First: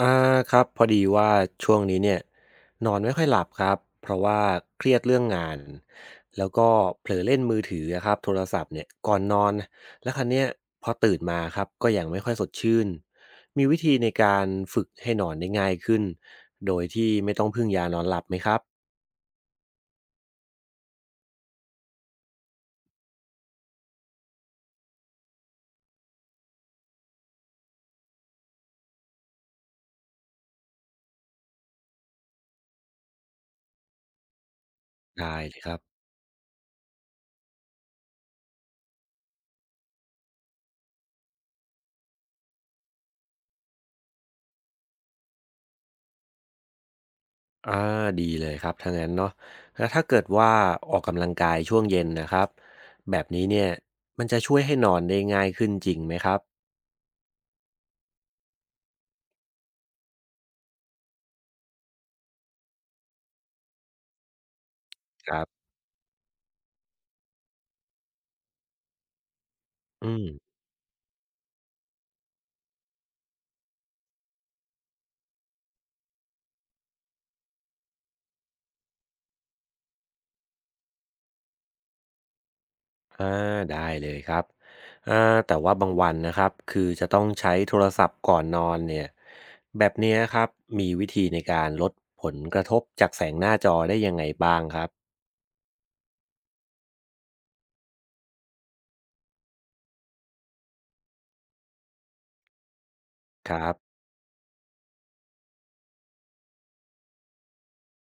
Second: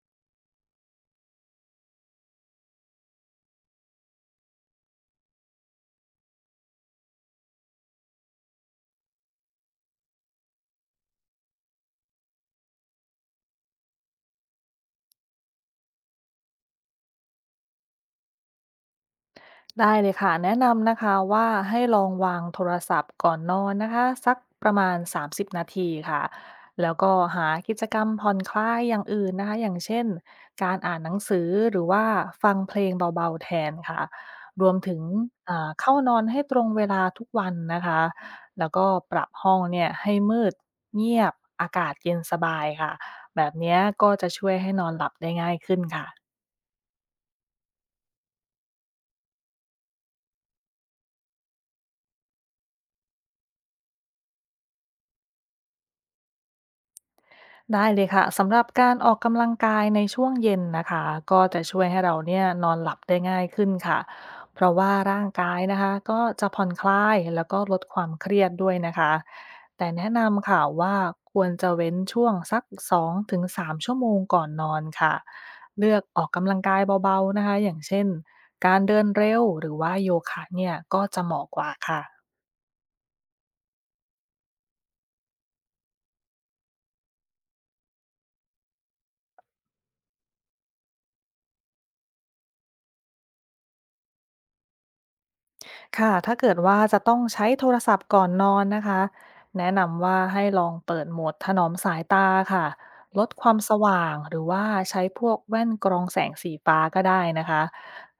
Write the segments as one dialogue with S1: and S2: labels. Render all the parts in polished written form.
S1: อ่าครับพอดีว่าช่วงนี้เนี่ยนอนไม่ค่อยหลับครับเพราะว่าเครียดเรื่องงานแล้วก็เผลอเล่นมือถืออะครับโทรศัพท์เนี่ยก่อนนอนแล้วครั้เนี้ยพอตื่นมาครับก็ยังไม่ค่อยสดชื่นมีวิธีในการฝึกให้นอนได้ง่ายขึ้นโดยที่ไม่ต้องพึ่งยานอนหลับไหมครับ
S2: ได้เลยค่ะแนะนำนะคะว่าให้ลองวางโทรศัพท์ก่อนนอนนะคะสักประมาณ30นาทีค่ะแล้วก็หากิจกรรมผ่อนคลายอย่างอื่นนะคะอย่างเช่นการอ่านหนังสือหรือว่าฟังเพลงเบาๆแทนค่ะรวมถึง
S1: ได้เลยครับ
S2: เข้านอนให้ตรงเวลาทุกวันนะคะแล้วก็ปรับห้องเนี่ยให้มืดเงียบอากาศเย็นสบายค่ะแบบเนี้ยก็จะช่วยให้นอนหลับได้ง่ายขึ้นค่ะ
S1: อ่าดีเลยครับถ้างั้นเนาะแล้วถ้าเกิดว่าออกกำลังกายช่วงเย็นนะครับแบบนี้เนี่ยมันจะช่วยให้นอนได้ง่ายขึ้นจริงไหมครับ
S2: ได้เลยค่ะสำหรับการออกกำลังกายในช่วงเย็นนะคะก็จะช่วยให้เราเนี่ยนอนหลับได้ง่ายขึ้นค่ะเพราะว่าร่าง
S1: ครั
S2: กาย
S1: บ
S2: นะคะก็จะผ่อนคลายแล้วก็ลดความเครียดด้วยนะคะแต่แนะ
S1: อืม
S2: นำค่ะว่าควรจะเว้นช่วงสักสองถึงสา3ชั่วโมงก่อนนอนค่ะเลือกออกกำลังกายเบาๆนะคะอย่างเช่นการเดินเร็วหรือว่าโยคะเนี่ยก็จะเหมาะกว่าค่ะ
S1: อาได้เลยครับอ่าแต่ว่าบางวันนะครับคือจะต้องใช้โทรศัพท์ก่อนนอนเนี่ยแบบเนี้ยครับมีวิธีในการลดผลกระทบจากแสงหน้าจอได้ยังไงบ้างครับ
S2: ค่ะถ้าเกิดว่าจะต้องใช้โทรศัพท์ก่อนนอนนะคะแนะนำว่าให้ลองเปิดโหมดถนอมสายตาค่ะลดค
S1: ค
S2: วาม
S1: รั
S2: ส
S1: บ
S2: ว่างหรือว่าใช้พวกแว่นกรองแสงสีฟ้าก็ได้นะคะ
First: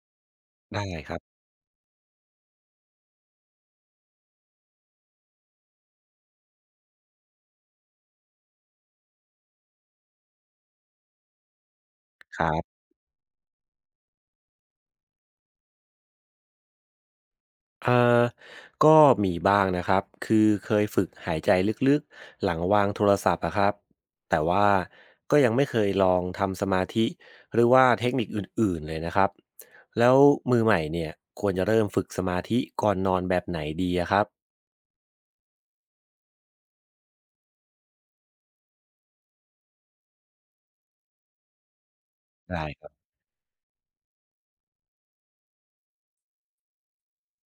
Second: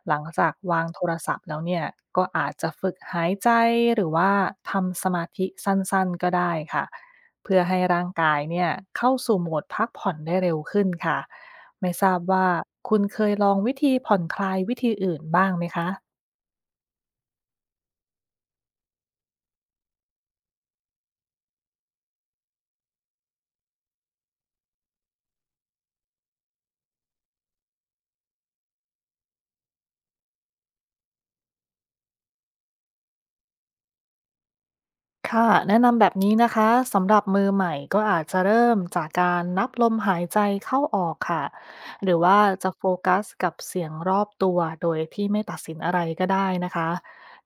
S2: หลังจาก
S1: ได้
S2: วางโท
S1: ค
S2: ร
S1: รับ
S2: ศัพท์แล้วเนี่ยก็อาจจะฝึกหายใจหรือว่าทำสมาธิสั้นๆก็ได้ค่ะเพื่อให้ร่างกายเนี่ยเข้าสู่โหมดพักผ่อนได้เร็วขึ้นค่ะไม่ทราบ
S1: ค
S2: ว่า
S1: รับ
S2: คุณเคยลองวิธีผ่อนคลายวิธีอื่นบ้างไหมคะ
S1: เอ่อก็มีบ้างนะครับ คือเคยฝึกหายใจลึกๆหลังวางโทรศัพท์อะครับ แต่ว่าก็ยังไม่เคยลองทำสมาธิหรือว่าเทคนิคอื่นๆเลยนะครับ แล้วมือใหม่เนี่ยควรจะเริ่มฝึกสมาธิก่อนนอนแบบไหนดีอะครับ
S2: ค่ะแนะนำแบบนี้นะคะสำหรับมือใหม่ก็อาจจะเริ่มจากการนับลมหายใจเข้าออกค่ะหรือว่า
S1: ได้
S2: จะ
S1: ค
S2: โฟ
S1: รับ
S2: กัสกับเสียงรอบตัวโดยที่ไม่ตัดสินอะไรก็ได้นะคะ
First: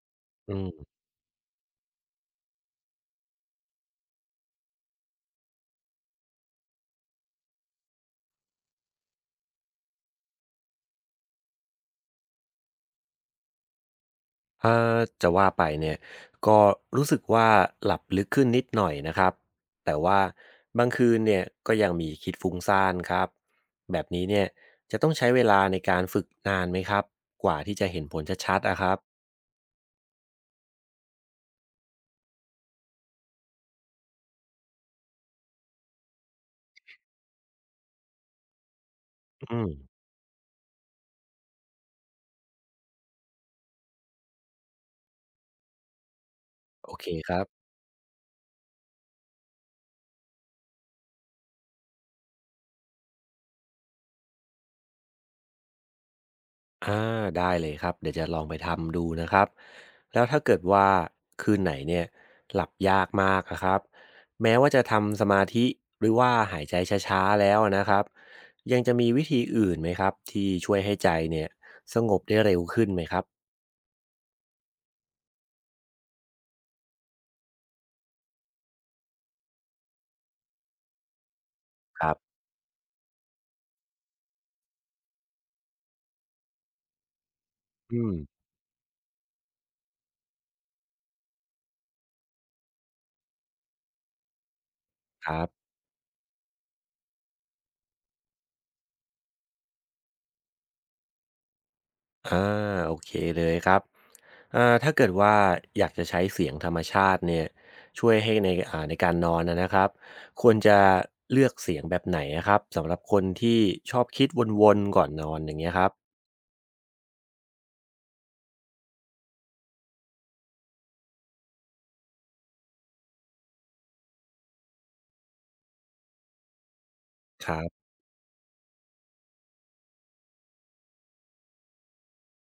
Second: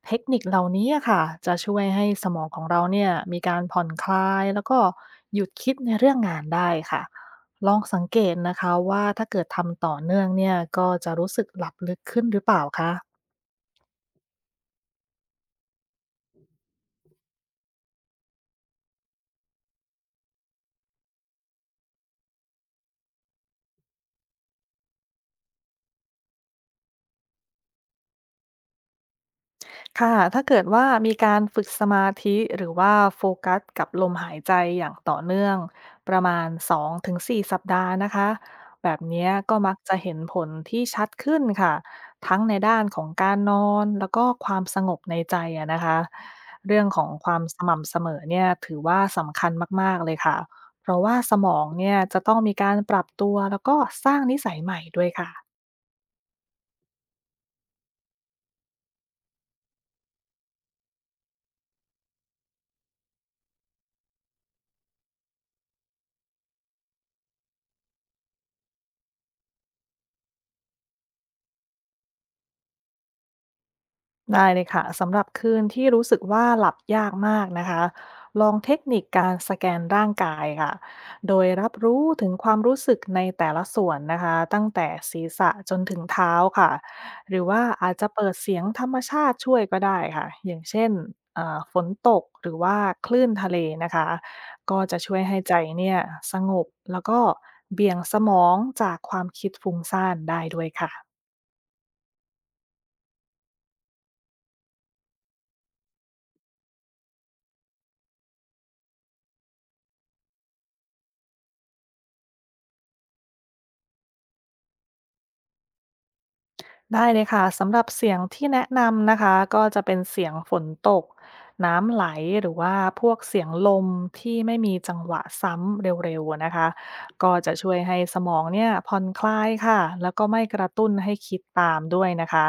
S2: เทคนิคเหล่านี้อะค่ะจะช่วยให้สมองของเราเนี่ยมีการผ่อนคลายแล้วก็หยุดคิดในเรื่องงานได้ค่ะลองสังเกตนะคะว่าถ้าเกิดทำต่อเนื่องเนี่ยก็จะรู้สึกหลับลึกขึ้นหรือเปล่าคะ
S1: อ่าจะว่าไปเนี่ยก็รู้สึกว่าหลับลึกขึ้นนิดหน่อยนะครับแต่ว่าบางคืนเนี่ยก็ยังมีคิดฟุ้งซ่านครับแบบนี้เนี่ยจะต้องใช้เวลาในการฝึกนานไหมครับกว่าที่จะเห็นผลชัดๆอะครับ
S2: ค่ะถ้าเกิดว่ามีการฝึกสมาธิหรือว่าโฟกัสกับลมหายใจอย่างต่อเนื่องประมาณ2-4สสัปดาห์นะคะ แบบเนี้ยก็
S1: อืม
S2: มักจะเห็นผลที่ชัดขึ้นค่ะ ทั้งในด้านของการนอนแล้วก็ความสงบในใจอะนะคะ เรื่อง
S1: โอ
S2: ข
S1: เค
S2: องค
S1: ค
S2: วา
S1: รั
S2: ม
S1: บ
S2: สม่ำเสมอเนี่ยถือว่าสำคัญมากๆเลยค่ะ เพราะว่าสมองเนี่ยจะต้องมีการปรับตัวแล้วก็สร้างนิสัยใหม่ด้วยค่ะ
S1: อาได้เลยครับเดี๋ยวจะลองไปทำดูนะครับแล้วถ้าเกิดว่าคืนไหนเนี่ยหลับยากมากนะครับแม้ว่าจะทำสมาธิหรือว่าหายใจช้าๆแล้วนะครับยังจะมีวิธีอื่นไหมครับที่ช่วยให้ใจเนี่ยสงบได้เร็วขึ้นไหมครับ
S2: ได้เลยค่ะสำหรับคืนที่รู้สึกว่าหลับยากมากนะคะลองเทคนิคการสแกนร่างกายค่ะโดยรับ
S1: ค
S2: รู้
S1: รับ
S2: ถึงความรู้สึกในแต่ละส่วนนะคะตั้งแต่ศีรษะจนถึงเท้าค่ะหรือว่าอาจ
S1: อื
S2: จะ
S1: ม
S2: เปิดเสียงธรรมชาติช่วยก็ได้ค่ะอย่างเช่นฝนตกหรือว่าคลื่นทะเลนะคะก็จะช่วย
S1: ค
S2: ให้
S1: รับ
S2: ใจเนี่ยสงบแล้วก็เบี่ยงสมองจากความคิดฟุ้งซ่านได้ด้วยค่ะ
S1: อาโอเคเลยครับ ถ้าเกิดว่าอยากจะใช้เสียงธรรมชาติเนี่ยช่วยให้ในการนอนนะนะครับควรจะเลือกเสียงแบบไหนอะครับสำหรับคนที่ชอบคิดวนๆก่อนนอนอย่างเงี้ยครับ
S2: ได้เลยค่ะสำหรับเสียงที่แนะนำนะคะก็จะเป็นเสียงฝนตกน้ำไหลหรือว่าพวกเสียงลมที่ไม่มีจังหวะซ้ำเร็วๆอะนะคะก็
S1: ค
S2: จะ
S1: รั
S2: ช่วย
S1: บ
S2: ให้สมองเนี่ยผ่อนคลายค่ะแล้วก็ไม่กระตุ้นให้คิดตามด้วยนะคะ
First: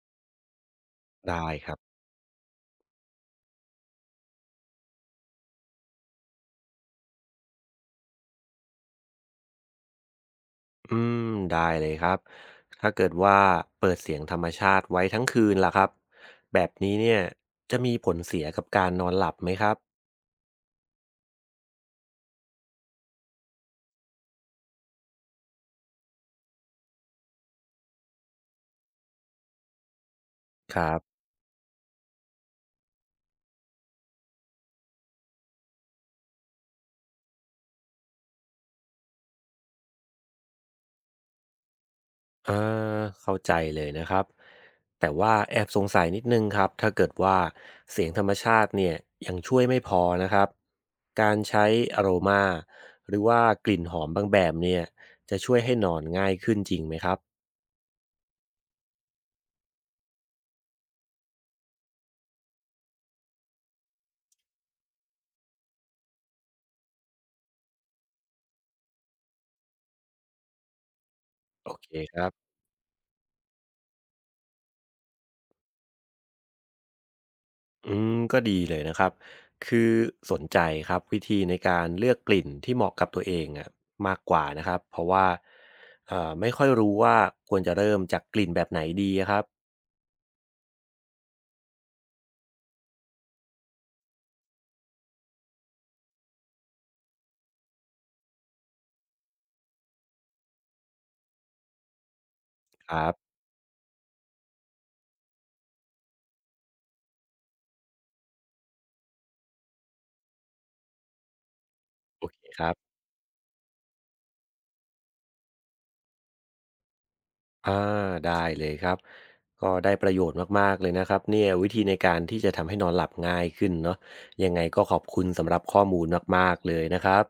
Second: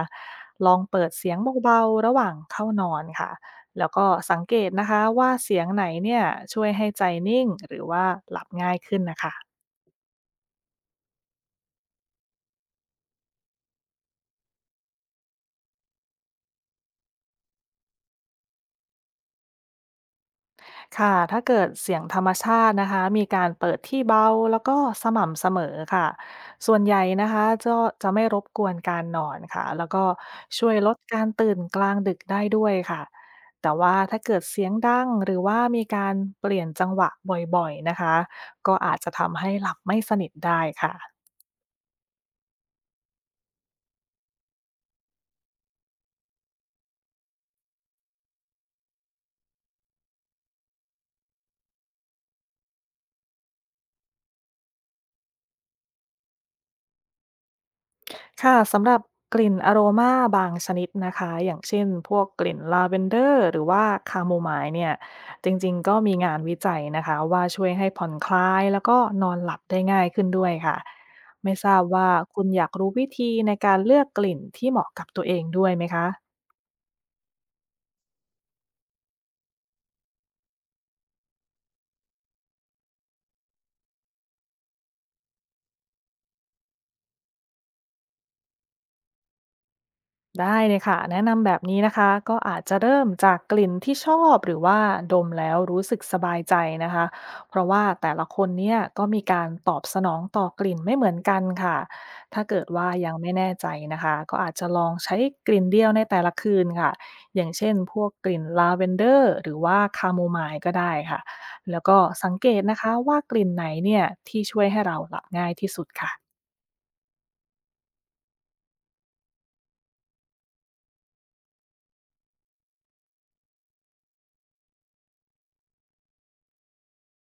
S2: ลองเปิดเสียง
S1: ได้ครับ
S2: เบาๆระหว่างเข้านอนค่ะแล้วก็สังเกตนะคะว่าเสียงไหนเนี่ยช่วยให้ใจนิ่งหรือว่าหลับง่ายขึ้นนะคะ
S1: อืมได้เลยครับถ้าเกิดว่าเปิดเสียงธรรมชาติไว้ทั้งคืนล่ะครับแบบนี้เนี่ยจะมีผลเสียกับการนอนหลับไหมครับ
S2: ค่ะถ้าเกิดเสียงธรรมชาตินะคะมีการเปิดที่เบาแล้วก็สม่ำเสมอค่ะส่วนใหญ่นะคะจะไม่รบกวนการนอนค่ะแล้วก็ช่วย
S1: ค
S2: ล
S1: รั
S2: ด
S1: บ
S2: การตื่นกลางดึกได้ด้วยค่ะแต่ว่าถ้าเกิดเสียงดังหรือว่ามีการเปลี่ยนจังหวะบ่อยๆนะคะก็อาจจะทำให้หลับไม่สนิทได้ค่ะ
S1: อาเข้าใจเลยนะครับแต่ว่าแอบสงสัยนิดนึงครับถ้าเกิดว่าเสียงธรรมชาติเนี่ยยังช่วยไม่พอนะครับการใช้อโรมาหรือว่ากลิ่นหอมบางแบบเนี่ยจะช่วยให้นอนง่ายขึ้นจริงไหมครับ
S2: ค่ะสำหรับกลิ่นอโรมาบางชนิดนะคะอย่างเช่นพวกกลิ่นลาเวนเดอร์หรือว่าคาโมไมล์เนี่ยจริงๆก็มีงานวิจัยนะคะว่าช่วยให้ผ่อนคลายแล้วก็นอนหลับได้ง่ายขึ้นด้วยค่ะไม่ท
S1: โอ
S2: ราบ
S1: เค
S2: ว่า
S1: ครับ
S2: คุณอยากรู้วิธีในการเลือกกลิ่นที่เหมาะกับตัวเองด้วยไหมคะ
S1: อืมก็ดีเลยนะครับคือสนใจครับวิธีในการเลือกกลิ่นที่เหมาะกับตัวเองอะมากกว่านะครับเพราะว่าเอ่าไม่ค่อยรู้ว่าควรจะเริ่มจากกลิ่นแบบไหนดีอะครับ
S2: ได้เลยค่ะแนะนำแบบนี้นะคะก็อาจจะเริ่มจากกลิ่นที่ชอบหรือว่าดมแล้วรู้สึกสบายใจนะคะเพราะว่าแต่ละคนเนี่ยก็มีการตอบสนองต่อกลิ่นไม่เหมือนกันค่ะถ้าเกิดว่า
S1: ครั
S2: ยั
S1: บ
S2: งไม่แน่ใจนะคะก็อาจจะลองใช้กลิ่นเดียวในแต่ละคืนค่ะอย่างเช่นพวกกลิ่นลาเวนเดอร์หรือว่าคาโมไมล์ก็ได้ค่ะแล้วก็
S1: โอ
S2: สัง
S1: เค
S2: เก
S1: ค
S2: ต
S1: รับ
S2: นะคะว่ากลิ่นไหนเนี่ยที่ช่วยให้เราหลับง่ายที่สุดค่ะ
S1: อ่าได้เลยครับก็ได้ประโยชน์มากๆเลยนะครับเนี่ยวิธีในการที่จะทำให้นอนหลับง่ายขึ้นเนาะยังไงก็ขอบคุณสำหรับข้อมูลมากๆเลยนะครับ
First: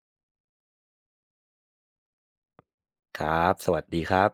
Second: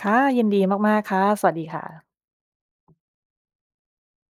S2: ค่ะยินดีมากๆค่ะสวัสดีค่ะ
S1: ครับสวัสดีครับ